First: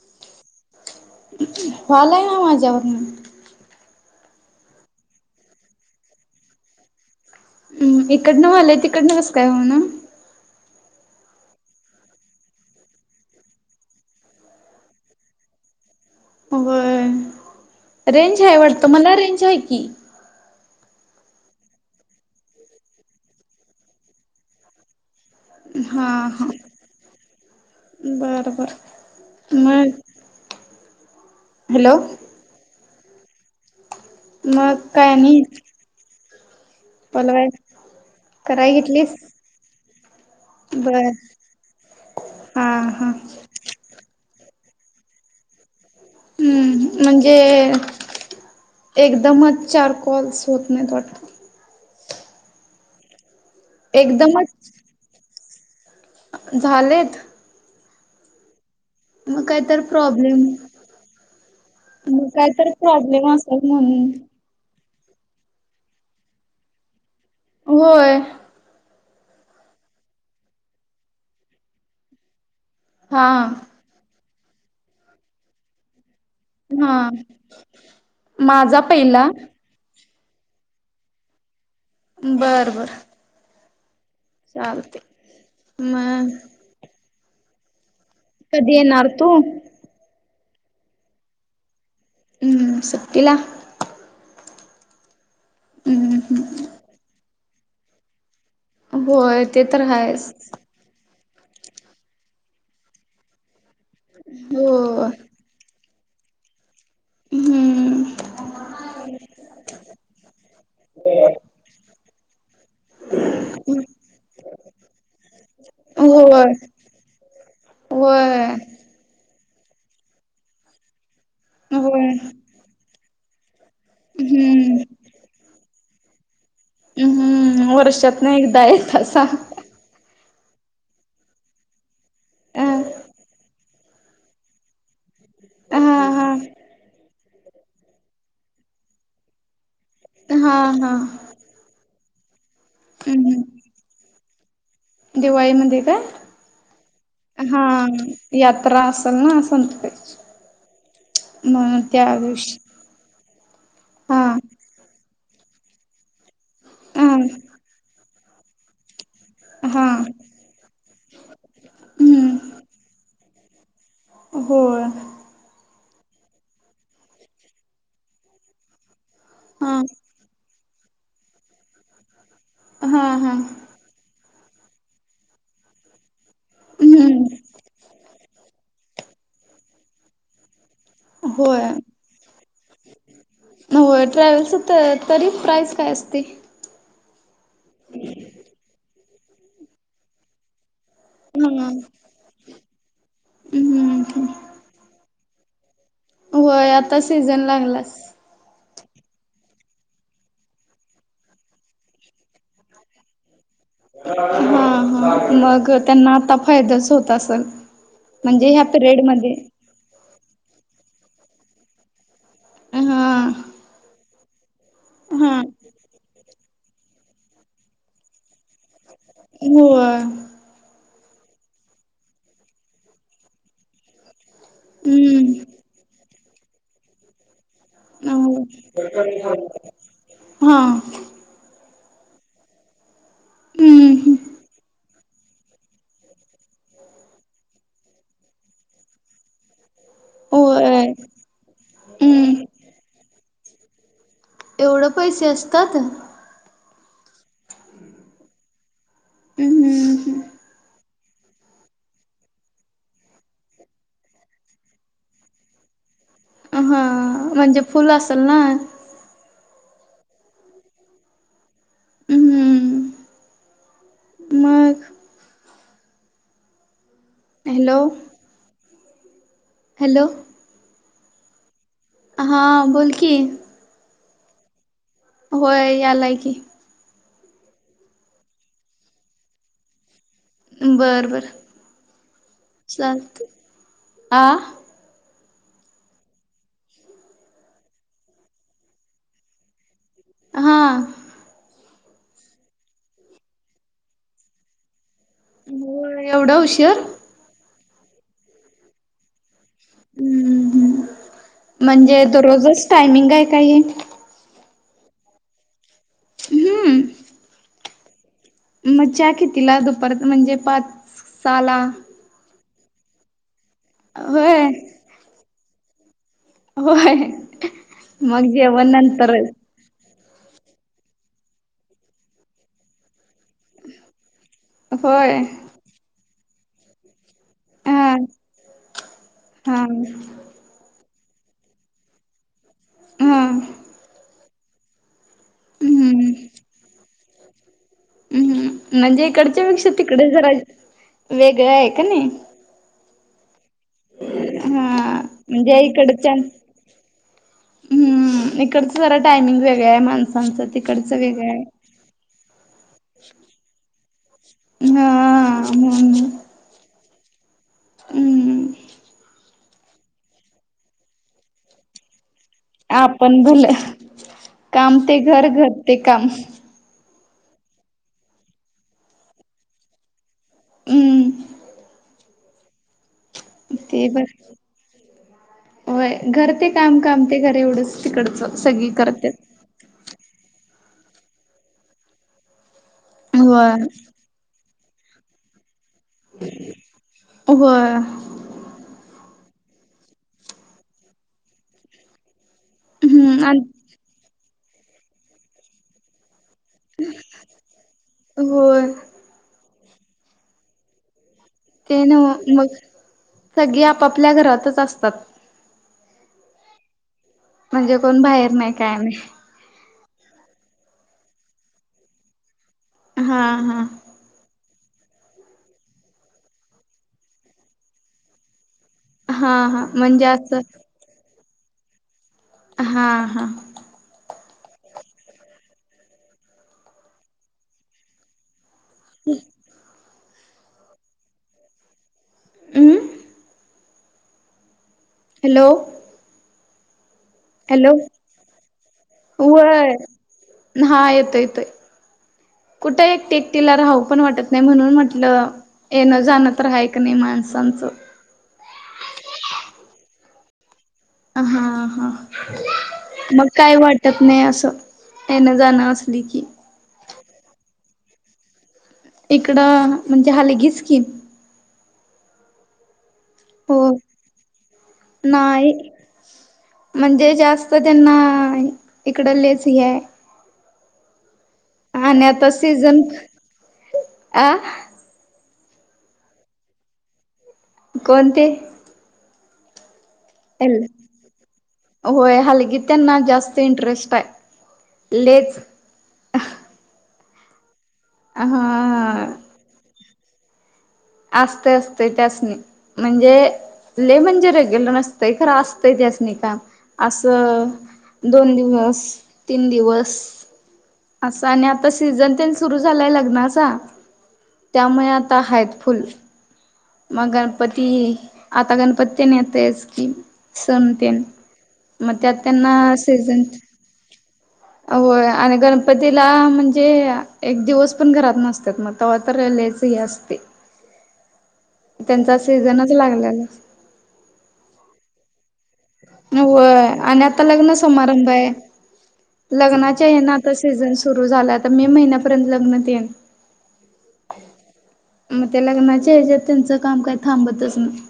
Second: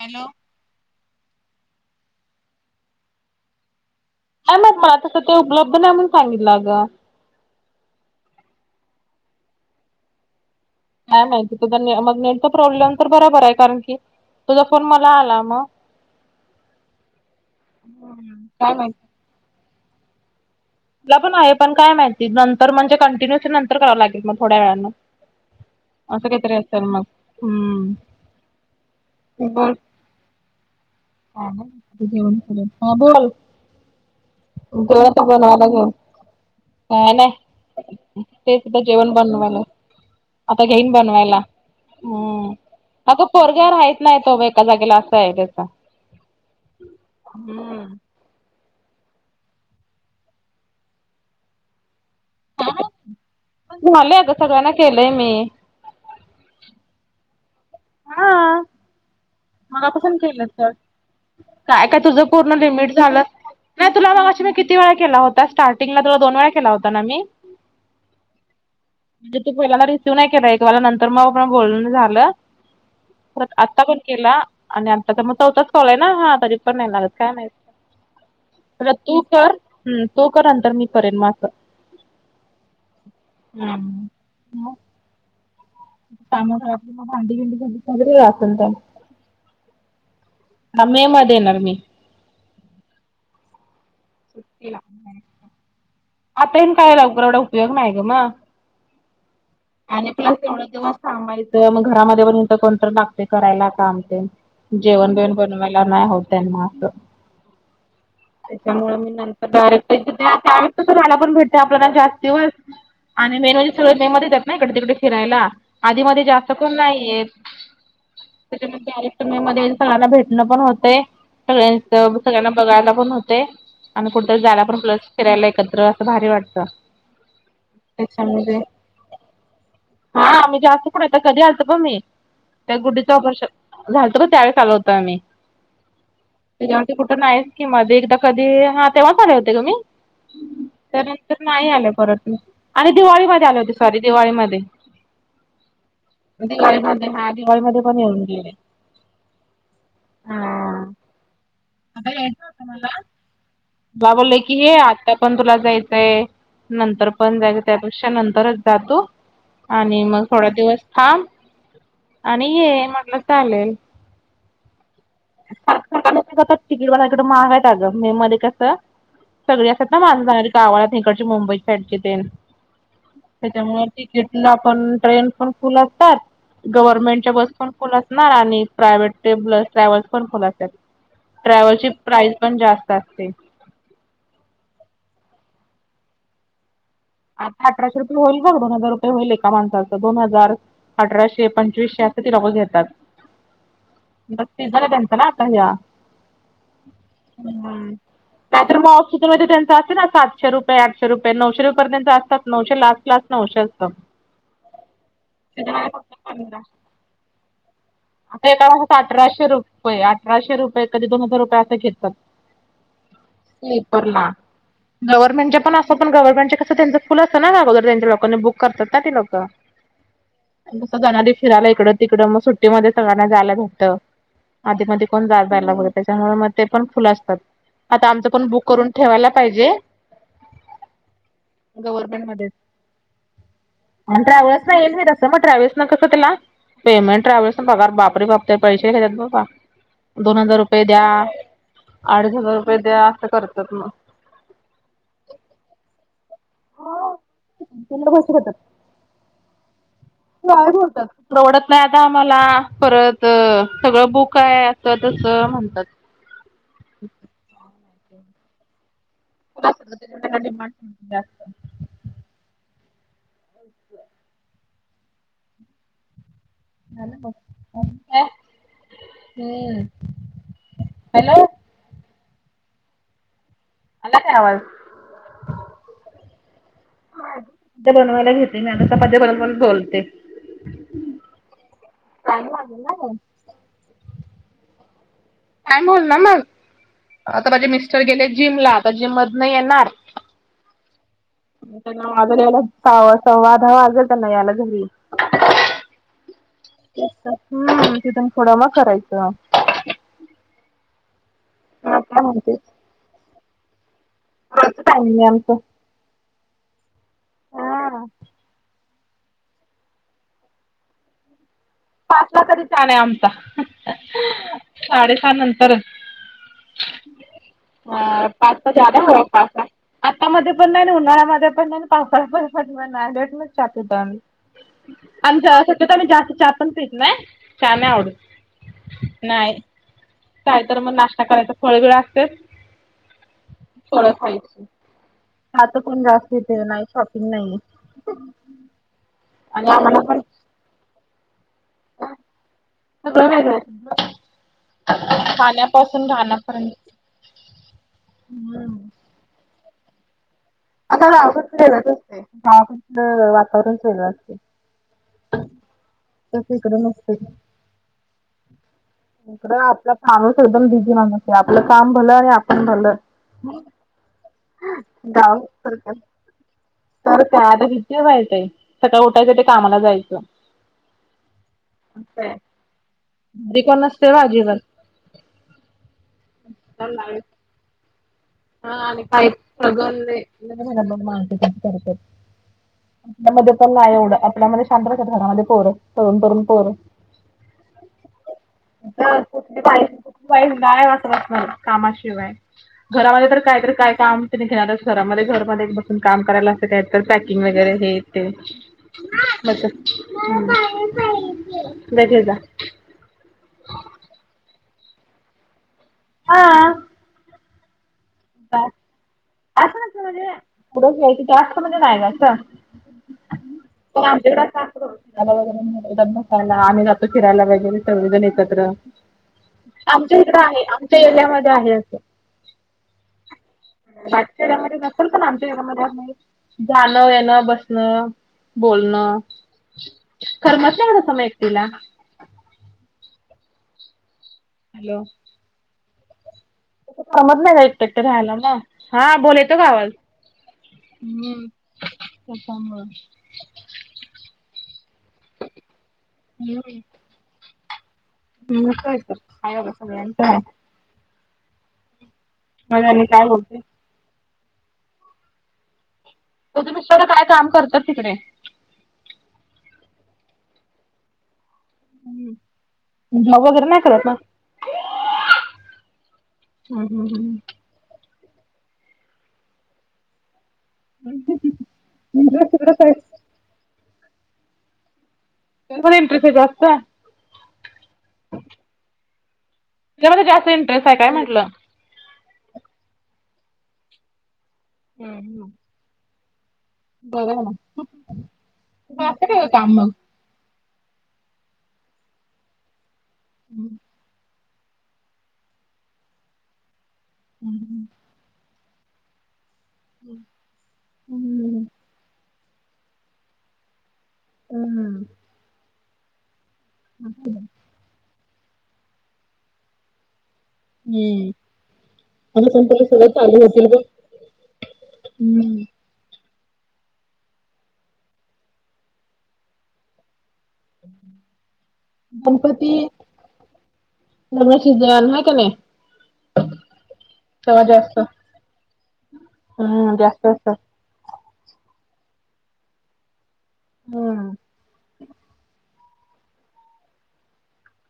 Hello fall आहे ना माझ्यावरून काय माहित नाही मग मला तसं ते उपलब्ध नाही म्हणून सांगितलं अग हम्म इकडनंवलंय तिकड न बस काय म्ह ना.. काय माहिती तुझ मग नेट तर प्रॉब्लेम तर बरोबर आहे कारण की - तुझा फोन मला आला म? व्हय हम्म रेंजय, काय वाटत माहित. मला रेंज हाय की.... तुला पण आहे, पण काय माहिती, नंतर म्हणजे कंटिन्यूस नंतर करावं लागेल मग थोड्या वेळां.... हा असं हा कायतरी असलं मग, हम्म.... बरं बरं मग... हॅलो [unintelligible] ह बोल मग [unintelligible] काय आणि ह नाही पलवाय ते कराय सुद्ध जेवण घेतलीस बन मला. आता घेईन बर बनवायला, हा हा हम्म [unintelligible] पोरगा. राहित नाही तो, बाई एका जागेला असंय तज हम्म म्हणजे.. एकदमच चार कॉल्स होत नाहीत, वाटतं. ण मल अगं, सगळ्यांना एकदमच केलंय मी- झालेत. हा मग काय तर मनापासून प्रॉब्लेम केलं तर... काय काय, तुझं मग पूर्ण तर लिमिट झालं प्रॉब्लेम असेल नाय म्हणून तुला? मगाशी मी किती.. किती वेळा केला होता? स्टार्टिंगला तुला दोन वेळा केला होता ना मी? होय.... म्हणजे तू पहिल्याला रिसीव्ह नाई केला एक, [unintelligible] नंतर मग पण बोलून झालं.... हा परत आत्ता पण केला आणि आता तर मग चौथाच कॉलय ना हा.... तरी पण [unintelligible] हा काय नाही माझा तू पहिला तर... हम्, तो करा, नंतर मी करेन असं बरं बरं.. हम्.. चालते.. मग त्यामळ आपल्याला भांडी बिंंडी सगळे असल त्या. कधी येणार तू हा मे मध्ये येणार मी.. हम्म्, हम्म्, सुट्टीला सुट्टीला हम्म् हम्म हम्म आता हीन काय, लवकर एवढा उपयोग नाही ग म होय, ते तर हायच. एवढे दिवस थांबायचं, मग घरामध्ये पण [unintelligible] कोणतर लागतंय करायला काम, तेन हो जेवण- बिवण बनवाय. ना नाही होतयस हम्म त्यामुळं मी नंतर डायरेक्ट त्या... व मला पण भेटते, आपल्याला जास्ती वेळ आणि मी [unintelligible] मे मध्ये.. नाई, इकड तिकडे फिरायला आधीमध्ये जास्त होय कोण नाही येत. होय त्यांच्यामुळे ते आले. तुम्ही मध्ये सगळ्यांना भेटणं पण होतेय. होय सगळ्यां सगळ्यांना बघायला पण होतेय. आण कुटतरी जायला हम्म पण, प्लस फिरायला एकत्र असं भारी वाटतं. हम्म... वर्षातन त्याच्यामध्ये एकदा येतासा. हा मी जास्त कुठं येते? कधी आलते? बघ, मी अ त्या गुड्डीचं ऑपरेशन! झालतं बघ, त्यावेळेस आलो होतो आम्ही, हा हा त्या आणखी कुठ? नाई की, मधी एकदा कधी हा तेव्हाचं आले होते गं मी हा हा तर नाही आले परत मी आणि दिवाळी मध्ये आले होते सॉरी दिवाळीमध्ये. दिवाळी मध्ये का, दिवाळीमध्ये दिवाळीमध्ये हा पण येऊन गेले यात्रा असंल ना हा म्हणून आता त्या यायचं वेश होतं मला बा बोलले की हे आता पण तुला जायचंय नंतर हा पण जायचयं त्यापेक्षा नंतरच जा तू. हा आणि मग थोड्या दिवस थांब हम्म आणि ये म्हटलं चालेल. होय [unintelligible] तिकीट बघा कडं महाग येत अगं मे मध्ये कसं सगळी हा असतात ना माणसं जाणारी गावाात इकडंची मुंबई साईडची तेन हा हा त्याच्यामुळे तिकीटला पण ट्रेन पण फुल असतात हम्म गव्हर्नमेंटच्या बस पण फुल असणार आणि प्रायव्हेट ते बस ट्रॅव्हल्स पण फुल असत्यात. होय ट्रॅव्हलची प्राइस पण जास्त असते. होय ट्रॅव्हलचं तर तरी प्राईस काय असते? आता अठराशे रुपये होईल बघ दोन हजार रुपये होईल एका माणसाचं दोन हजार अठराशे हा. पंचवीसशे तर ती लोकं घेतात, हम्म मग सिझन हे ना त्यांच आता ह्या, होय आता सीझन हम्म. लागलास. नाहीतर मग ऑफ सिझनमध्ये त्यांच असंत ना सातशे रुपये, आठशे रुपये, नऊशे रु तर त्यानंच असतात नऊशे लास्ट लास्ट नऊशे अस हम्म हम्म मग फक्त त्यांना आता पंधरा. फायदाच होत असल. आता एकाला अठराशे रुपये, अठराशे रुपये कधी दोन हजार रुपये असं घेतात. हा स्लीपरला हा गव्हर्मेंटच्या पण पण गव्हर्नमेंटच्या त्यांच फुल असं ना अगोदर त्यांच्या रेंज लोकांनी बुक करतात ना ते लोक. होय जसं जाणारी फिरायला इकडं तिकडं मग सुट्टीमध्ये सगळ्यांना जायला भेटतं. आधी मधी कोण हम्म जात जायला बगत नाही त्याच्यामुळे मग ते पण फुल असतात. आता आमचं पण बुक करून ठेवायला पाहिजे. हा गव्हर्नमेंट मध्येत हम्म मग ट्रॅव्हल्स न येत बीत अस मग ट्रॅव्हल्स न कसं त्याला पेमेंट ट्रॅव्हल्स पगार बापरे बाप ते पैसे घेतात बाबा. दोन हजार होय रुपये द्या अडीच हम्म हजार रुपये द्या असं करत्यात मग, एवढं पैसे असतात? हो, पेमेंट जास्त घेतात. हम. गायब होता, परवडत नाही आता आम्हाला परत सगळं बुक आहे अस तसं म्हणतात. हां म्हणजे फुल असंल ना, [unintelligible] डिमांड जास्त हम्म मग, हॅलो हॅलो हॅलो हम्म हॅलो. हां बोल की, आला काय आवाज? होय यालाय की. चपात्या बनवायला घेते मी चपात्या बनवत बनवत बोलते. बर बर टाइम लागेल ना चालतय आ, काय बोल ना मग. आता माझे मिस्टर गेले जिमला. आता जिम मधन येणार. हा. त्यांना वाजल यायला सहा सव्वा दहा वाजल त्यांना यायला घरी. हो. एवढं उशर. हम. तिथून पूढ मग करायचं. हम्म् म्हणजे काय तो म्हणते रोजच टायमिंग आहे काय हे? रोजच टायमिंग हाय आमचं. हम्म. हा. मग चहा कीतीला दुपारच म्हणजे पाच, सहा ला? पाचला तरी चहा नाही आमचा. व्हय. साडेसहा नंतरच. होय ह मग पाचला जेवण काय आल्यावर नंतरच पाचला. आतामध्ये पण नाही. उन्हाळ्यामध्ये पण नाही. पावसाळ्यामध्ये पण नाही. लेटनच चहा पितो. होय अच्छा. शक्यतो आम्ही जास्त चहा पण पित नाही. चहा नाही हा आवडत. नाही. हा काय तर मग नाश्ता करायचा. फळ बीळ असते. हा फळ खायची. आता कोण हम्म जास्त इथे नाही शॉपिंग नाही. हम्म. म्हणजे इकडच्या पेक्षा, आम्हाला तिकडे पण जरा वेगळ हाय कनी. सगळ वेगळं. हा म्हणजे खाण्यापासून इकडच्या, राहण्यापर्यंत. हम् हम्म इकडच जरा टायमिंग वेगळ हाय माणसाच ते. आता गावाकडचं वेगळच असतय. गावाकडचं वातावरण वेगळच असतय. हा म्हणून. तस इकड नसतय. हम्म. इकडं आपला माणूस एकदम बीझी माणूस आहे. आपलं काम भलं आणि आप ण भलं. आपण भलं काम ते घर गाव घर तर ते काय. काम तर काय किती वाईट हाय. सकाळी उठायचं ते कामाला जायचं. हम्म. [unintelligible] घरी कोण ते बर. नसते व होय घर ते काम. काम ते अजिबात. घर एवढंच तिकडचं. सगळी हा आणि करत्यात. काही प्रगले तेच म्हनालतो मातीच करत्यात. आपल्यामध्ये होय पण नाही एवढं. आपल्यामध्ये शांत राहतात घरामध्ये पोर. तरुण तरुण पोर. होय तर कुठली बाई. कुठ गाय वासराशिव्याय कामाशिवाय. हम्म घरामध्ये तर आणि काहीतरी काय काम घेणारच घरामध्ये घरमध्ये बसून काम करायला. कायतरी पॅकिंग वगैरे हे ते. होय म ते मला पाणी पाहिजे. ते नव्ह मग सगळी आपापल्या घरातच असतात. हा. म्हणजे कोण बाहेर नाही काय नाही. असं नसतं म्हणजे, पुढं यायायच जास्त म्हणजे नाही ग असं. हा हा. पण आमच्याकडे अस सासरी त्याला वगैरे धकायला आम्ही जातो फिरायला वगैरे सगळेजण एकत्र. हा हा म्हणजे आमच्या इकड असं आहे आमच्या एरियामध्ये आहे अस. हा हा. मागच्या एरिया मध्ये नसेल पण आमच्या एरिया मध्ये असणार जाणं येणं बसणं. बोलणं करमत नाही ओ तस म एकटिला. हम्. हॅलो. हॅलो, करमत नाही हॅलो एकट एकट रहायला ना हा बोल येतोय का वय आवाज. हा येतोय हम त्याच्यामुळे, तिला राहू पण वाटत नाही म्हणून म्हटलं येणं जाणं तर हाय का नाही माणसांचं. हम् कायतर हाय एवढ सगळ्यांच हाय! हा हा मग काय वाट. ततने असं येण जाण असली की. तुझे मिसटर काय काम करतात तिकडे? इकडं म्हणजे हालगीच की. जॉब वगैरे हो नाही करत ना. नाही हम म्हणजे हम. जास्त त्यांना इकड लेस ही आहे. एक. आणि आता सीझन अ. मी पण एंट्रीत आहे जास्त. कोण ते. तुज्यामध्ये जासत इंटरेस्ट काय म्हटलं. होय हलगी त्यांना जास्त इंटरेस्ट आहे लेच. हम्म बरं ना. अ हा, होत काम मग, असते असते त्यासणी म्हणजे ले म्हणजे रेग्युलर नसते. खर असतंय त्यासनी काम असं दोन दिवस तीन दिवस, हम्म, असं आणि आता सीझन ते सुरू झालाय लग्नाचा, त्यामुळे हम्म आता आहेत फुल! मग गणपती आता गणपती तेन येतयचकी. सण तेन मग त्यात आता त्यांना संपलं सगळं सीझन. चालू होतील बघ होय आणि हम्म गणपती, तिला म्हणजे एक दिवस पण घरात नसतता मग तव्हा तर लयच ह असते. त्यांचा सीझनच गणपती लागलेला असतो. नगराक्षी देन आहेय काने, होय आणि आता लग्न जास्त समारंभ आहे लग्नाच्या हम्म हेन जास्त आता असतात सीझनच, सुरू झाला आता मे महिन्यापर्यंत लग्न तेन? हम्म मग त्या लग्नाचया ह्याच्यात त्यांचं काम काही थांबतच नाही.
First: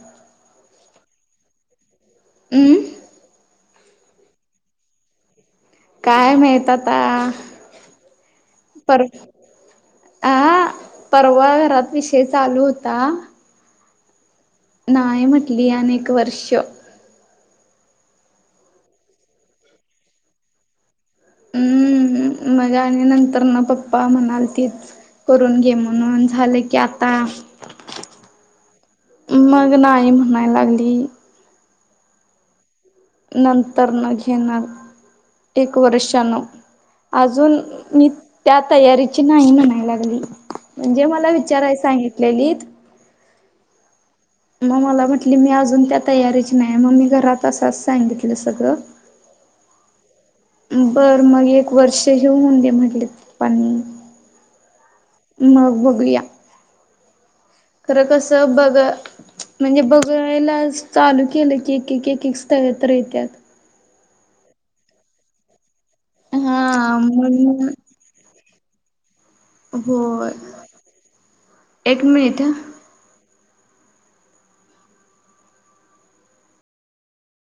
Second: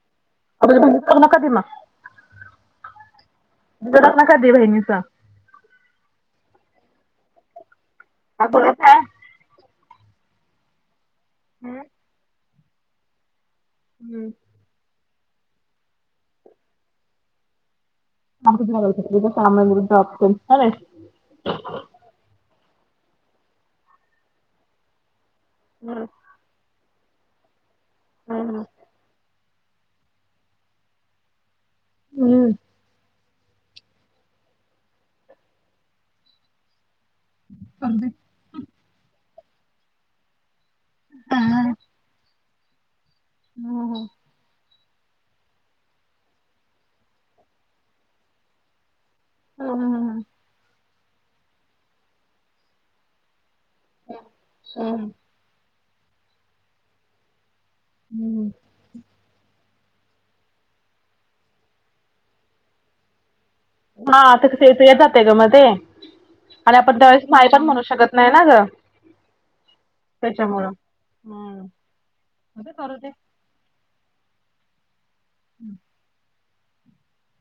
अे करू नका मग [unintelligible] हम्, लग्न कधी हाय बहिणीच. काय माहीत आता. अकोल्यात आहे. पर आ परवा घरात विषय चालु होता हम्म्म नाही म्हटली आणि एक वर्ष [unintelligible] माझे आणि नंतर न पप्पा म्हणाल तेच करून घे ना. म्हणून झालं की आता हं हं मग नाही म्हणाय लागली हम्म्म नंतर न घेणार एक वर्षान आजुन मी त्या तयारीची नाही म्हणाय लागली म्हणजे मला विचाराय सांगितलेलीत हं मग मला म्हटली मी अजुन त्या तयारीची नाय म मी जरा तसंच सांगितल सगळ हं बर मग एक वर्ष हे होऊन दे म्हटले पप्पानी हं मग बघुया खरं कस बघ म्हणजे बघायला चालु केल की एक-एक एक-एक स्थळ तर येत्यात हां तेच ते येतया जातय ग मध्ये हा आणि हा आपण त्यावेळेस नाय पण म्हणून म्हणु शकत नाही ना ग होय त्याच्यामुळं. एक मिनिट करूदे हं